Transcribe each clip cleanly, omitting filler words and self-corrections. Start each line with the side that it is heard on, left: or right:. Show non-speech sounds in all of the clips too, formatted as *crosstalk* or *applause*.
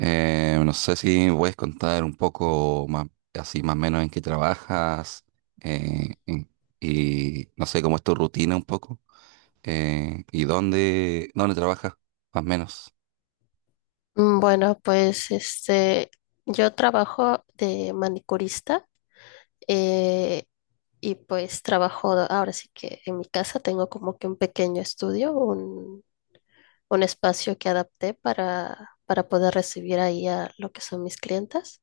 right: No sé si me puedes contar un poco más, así más o menos en qué trabajas eh, en- y no sé cómo es tu rutina un poco, y dónde trabajas más o menos.
left: Bueno, pues yo trabajo de manicurista, eh, y pues trabajo, ahora sí que en mi casa, tengo como que un pequeño estudio, un espacio que adapté para poder recibir ahí a lo que son mis clientas.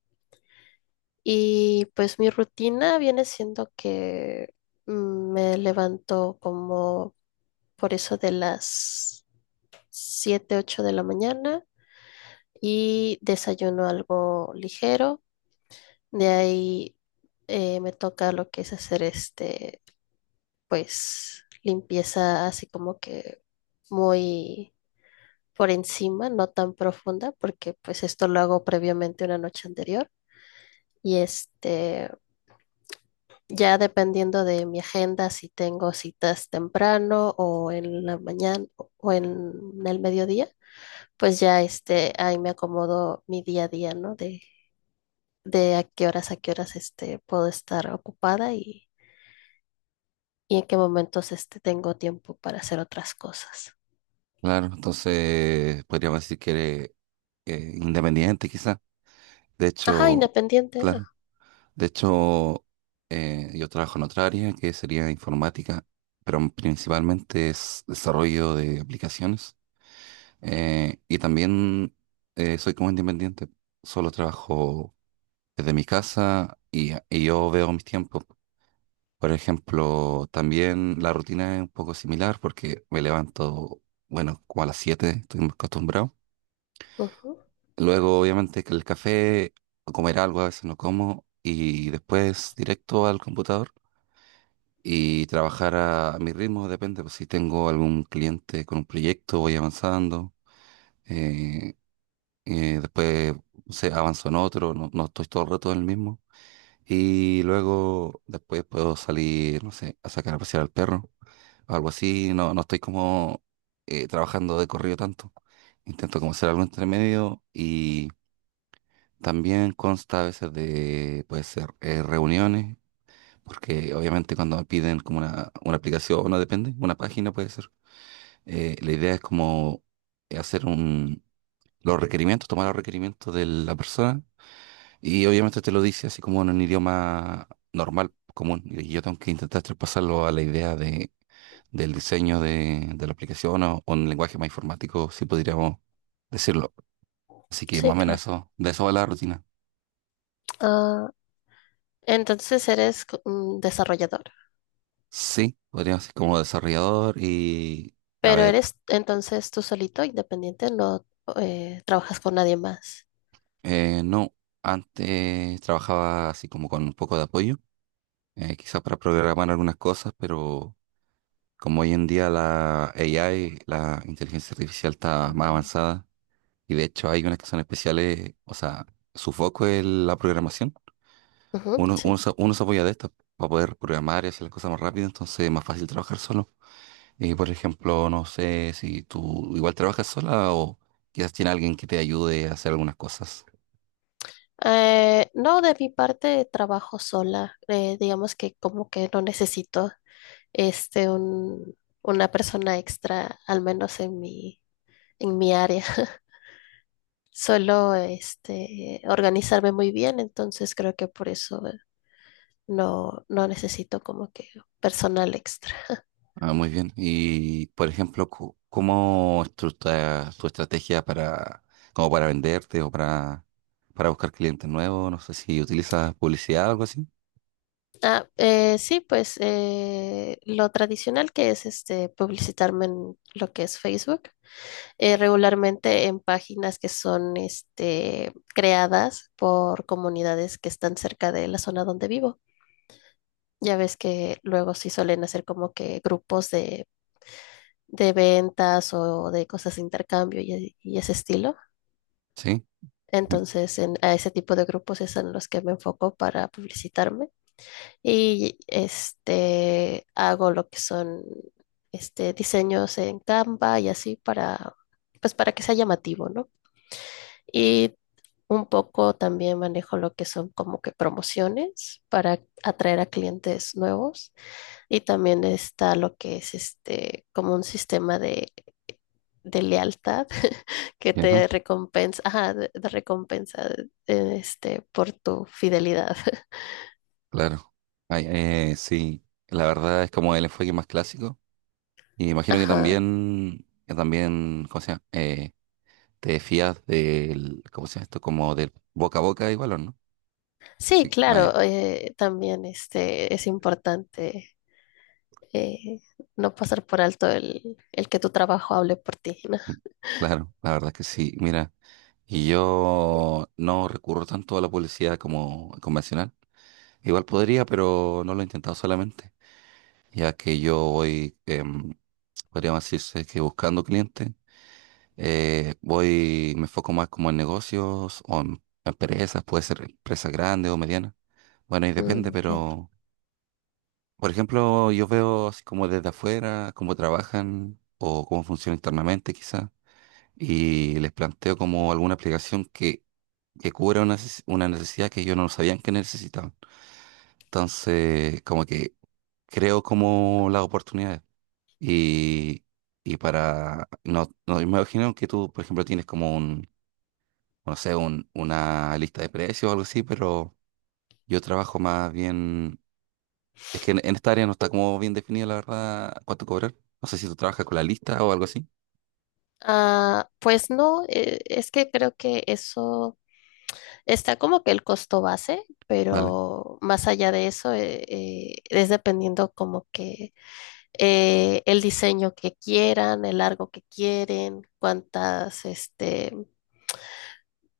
left: Y pues mi rutina viene siendo que, me levanto como por eso de las 7, 8 de la mañana y desayuno algo ligero. De ahí, me toca lo que es hacer pues, limpieza así como que muy por encima, no tan profunda, porque pues esto lo hago previamente una noche anterior. Y ya dependiendo de mi agenda, si tengo citas temprano o en la mañana o en el mediodía, pues ya ahí me acomodo mi día a día, ¿no? De a qué horas puedo estar ocupada y en qué momentos tengo tiempo para hacer otras cosas.
right: Claro, entonces podríamos decir que eres independiente quizá. De
left: Ajá,
right: hecho,
left: independiente. Ah,
right: claro, de hecho, yo trabajo en otra área que sería informática, pero principalmente es desarrollo de aplicaciones. Y también soy como independiente. Solo trabajo desde mi casa y yo veo mis tiempos. Por ejemplo, también la rutina es un poco similar porque me levanto, bueno, como a las 7, estoy muy acostumbrado.
left: ujú.
right: Luego, obviamente, que el café o comer algo, a veces no como. Y después directo al computador y trabajar a mi ritmo, depende. Pues, si tengo algún cliente con un proyecto, voy avanzando. eh, Después se avanzó en otro. No, no estoy todo el rato en el mismo. Y luego después puedo salir, no sé, a sacar a pasear al perro o algo así. No, no estoy como trabajando de corrido tanto. Intento como hacer algo entre medio, y también consta a veces de, puede ser, reuniones, porque obviamente cuando me piden como una aplicación, no depende, una página puede ser. La idea es como hacer un, los requerimientos, tomar los requerimientos de la persona, y obviamente te lo dice así como en un idioma normal, común. Y yo tengo que intentar traspasarlo a la idea de, del diseño de la aplicación o en lenguaje más informático, si podríamos decirlo. Así que más
left: Sí,
right: o menos
left: claro.
right: eso, de eso va la rutina.
left: Ah, entonces eres un desarrollador,
right: Sí, podríamos ser como desarrollador y, a
left: pero
right: ver,
left: eres entonces tú solito, independiente, no, trabajas con nadie más.
right: no, antes trabajaba así como con un poco de apoyo, quizás para programar algunas cosas, pero como hoy en día la AI, la inteligencia artificial está más
left: Ujú.
right: avanzada. Y de hecho hay unas que son especiales, o sea, su foco es la programación.
left: Ujú, sí.
right: Uno se apoya de estas para poder programar y hacer las cosas más rápido, entonces es más fácil trabajar solo. Y por ejemplo, no sé si tú igual trabajas sola o quizás tiene alguien que te ayude a hacer algunas cosas.
left: No, de mi parte trabajo sola. Digamos que como que no necesito este un, una persona extra, al menos en mi área. *laughs* Suelo, organizarme muy bien, entonces creo que por eso no, no necesito como que personal extra. *laughs*
right: Ah, muy bien. Y por ejemplo, ¿cómo es tu estrategia para, como para venderte o para buscar clientes nuevos? No sé si utilizas publicidad o algo así.
left: Ah, sí, pues lo tradicional, que es publicitarme en lo que es Facebook, regularmente en páginas que son, creadas por comunidades que están cerca de la zona donde vivo. Ya ves que luego sí suelen hacer como que grupos de ventas o de cosas de intercambio y ese estilo.
right: Sí. Ujú.
left: Entonces, en, a ese tipo de grupos es en los que me enfoco para publicitarme, y hago lo que son, diseños en Canva y así para, pues para que sea llamativo, ¿no? Y un poco también manejo lo que son como que promociones para atraer a clientes nuevos, y también está lo que es como un sistema de lealtad *laughs* que
right: Ya.
left: te recompensa, ajá, de recompensa por tu fidelidad. *laughs*
right: Claro. Ay, sí, la verdad es como el enfoque más clásico. Y imagino que
left: Ajá.
right: también, ¿cómo se llama? Te fías del, ¿cómo se llama esto? Como del boca a boca igual, ¿o no?
left: Sí,
right: Así, ah,
left: claro,
right: ya.
left: también es importante, eh, no pasar por alto el que tu trabajo hable por ti, *laughs* ¿no?
right: Mm, Claro, la verdad es que sí. Mira, y yo no recurro tanto a la publicidad como convencional. Igual podría, pero no lo he intentado solamente, ya que yo voy, podríamos decirse que buscando clientes. Voy, me enfoco más como en negocios o en empresas, puede ser empresas grandes o medianas. Bueno, y depende,
left: Mm, entiendo.
right: pero por ejemplo, yo veo así como desde afuera, cómo trabajan o cómo funciona internamente quizás, y les planteo como alguna aplicación que cubra una necesidad que ellos no sabían que necesitaban. Entonces, como que creo como las oportunidades. Y, y para, no, no, me imagino que tú, por ejemplo, tienes como un, no sé, una lista de precios o algo así, pero yo trabajo más bien, es que en esta área no está como bien definido, la verdad, cuánto cobrar. No sé si tú trabajas con la lista o algo así.
left: Ah, pues no, es que creo que eso, está como que el costo base,
right: Vale,
left: pero más allá de eso, es dependiendo como que, el diseño que quieran, el largo que quieren,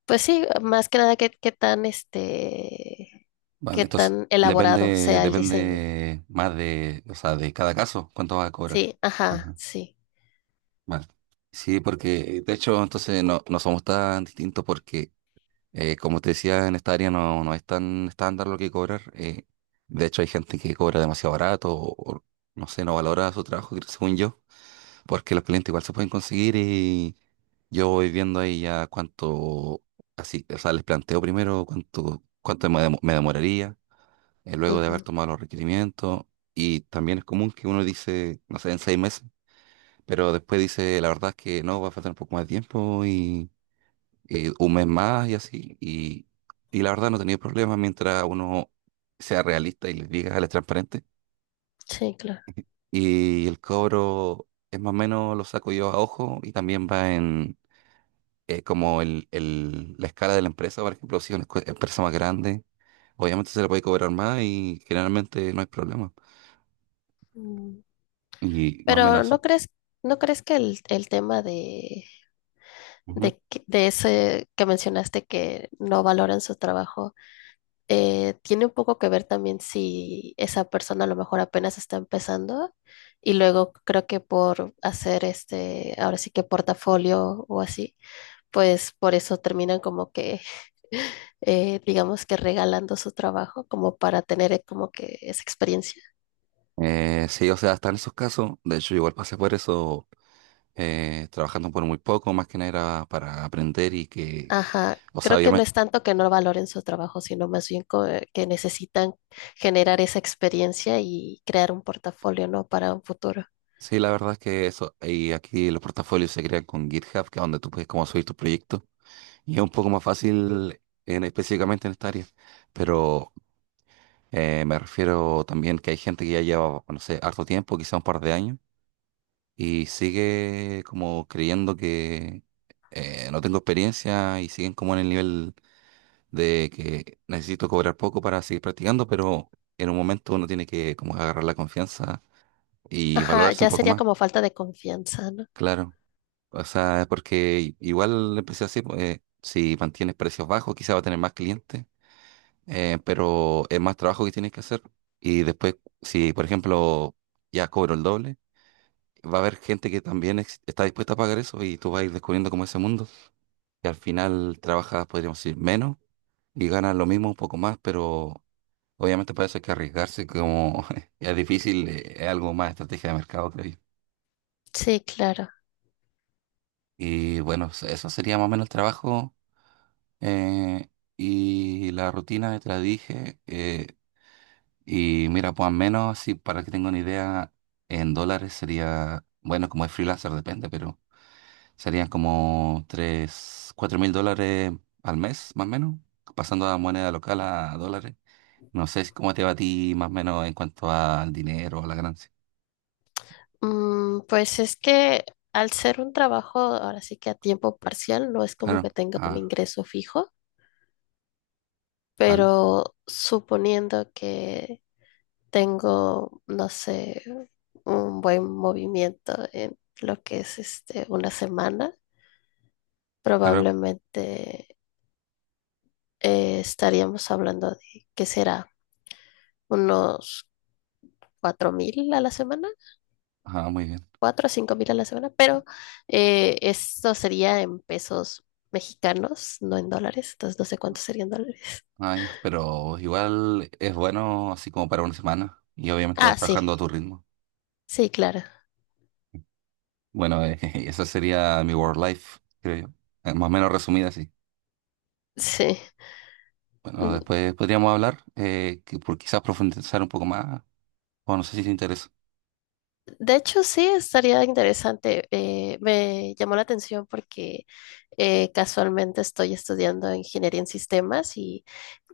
left: pues sí, más que nada qué tan,
right: vale.
left: qué
right: Entonces,
left: tan elaborado
right: depende,
left: sea el diseño.
right: depende más de, o sea, de cada caso, cuánto vas a cobrar.
left: Sí, ajá,
right: Ajá,
left: sí,
right: vale. Sí, porque de hecho, entonces no, no somos tan distintos porque como te decía, en esta área no, no es tan estándar lo que cobrar. De hecho, hay gente que cobra demasiado barato o, no sé, no valora su trabajo, creo, según yo, porque los clientes igual se pueden conseguir y yo voy viendo ahí ya cuánto, así, o sea, les planteo primero cuánto me demoraría, luego de haber
left: ujú,
right: tomado los requerimientos. Y también es común que uno dice, no sé, en 6 meses, pero después dice, la verdad es que no, va a faltar un poco más de tiempo y un mes más y así. Y la verdad no he tenido problemas mientras uno sea realista y les diga, les transparente.
left: sí, claro.
right: Y el cobro es más o menos lo saco yo a ojo y también va en como la escala de la empresa, por ejemplo, si es una empresa más grande, obviamente se le puede cobrar más y generalmente no hay problema.
left: Mm.
right: Y más o
left: Pero
right: menos eso.
left: ¿no crees que el tema de,
right: Ujú.
left: de ese que mencionaste, que no valoran su trabajo, tiene un poco que ver también si esa persona a lo mejor apenas está empezando, y luego creo que por hacer ahora sí que portafolio o así, pues por eso terminan como que, *laughs* digamos que regalando su trabajo como para tener como que esa experiencia.
right: Sí, o sea, hasta en esos casos, de hecho, igual pasé por eso, trabajando por muy poco, más que nada era para aprender y que,
left: Ajá.
right: o sea,
left: Creo que no es tanto que no valoren su trabajo, sino más bien que necesitan generar esa experiencia y crear un portafolio, ¿no? Para un futuro.
right: Sí, la verdad es que eso, y aquí los portafolios se crean con GitHub, que es donde tú puedes como subir tus proyectos, y es un poco más fácil en, específicamente en esta área, pero me refiero también que hay gente que ya lleva, no sé, harto tiempo, quizá un par de años, y sigue como creyendo que no tengo experiencia y siguen como en el nivel de que necesito cobrar poco para seguir practicando, pero en un momento uno tiene que como agarrar la confianza y
left: Ajá,
right: valorarse un
left: ya
right: poco
left: sería
right: más,
left: como falta de confianza, ¿no?
right: claro. O sea, porque igual el precio así, pues, si mantienes precios bajos, quizá va a tener más clientes, pero es más trabajo que tienes que hacer. Y después, si por ejemplo ya cobro el doble, va a haber gente que también está dispuesta a pagar eso y tú vas a ir descubriendo como ese mundo. Que al final trabajas, podríamos decir, menos y ganas lo mismo, un poco más, pero obviamente para eso hay que arriesgarse, como *laughs* es difícil, es algo más estrategia de mercado, creo yo.
left: Sí, claro.
right: Y bueno, eso sería más o menos el trabajo. Eh, y la rutina ya te la dije. Y mira, pues al menos, si para que tenga una idea, en dólares sería, bueno, como es freelancer, depende, pero serían como 3 4 mil dólares al mes, más o menos, pasando a moneda local a dólares. No sé si cómo te va a ti, más o menos, en cuanto al dinero, a la ganancia.
left: Mm, pues es que al ser un trabajo, ahora sí que a tiempo parcial, no es como que
right: Claro,
left: tenga un
right: ah,
left: ingreso fijo,
right: vale,
left: pero suponiendo que tengo, no sé, un buen movimiento en lo que es una semana,
right: claro,
left: probablemente, estaríamos hablando de, ¿qué será? Unos 4000 a la semana,
right: ah, muy bien.
left: 4 a 5000 a la semana, pero esto sería en pesos mexicanos, no en dólares, entonces no sé cuántos serían dólares.
right: Ay, pero igual es bueno así como para una semana y obviamente vas
left: Ah, sí,
right: trabajando a tu ritmo.
left: sí, claro,
right: Bueno, *laughs* esa sería mi work life, creo yo. Más o menos resumida así.
left: sí.
right: Bueno,
left: Mm.
right: después podríamos hablar, que por quizás profundizar un poco más, o no sé si te interesa.
left: De hecho, sí, estaría interesante. Me llamó la atención porque, casualmente estoy estudiando ingeniería en sistemas y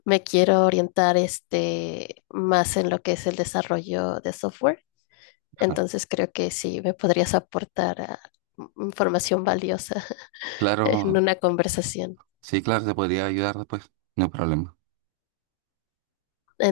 left: me quiero orientar, más en lo que es el desarrollo de software.
right: Ajá.
left: Entonces creo que sí me podrías aportar, ah, información valiosa *laughs*
right: Claro,
left: en una conversación.
right: sí, claro, te podría ayudar después, no hay problema.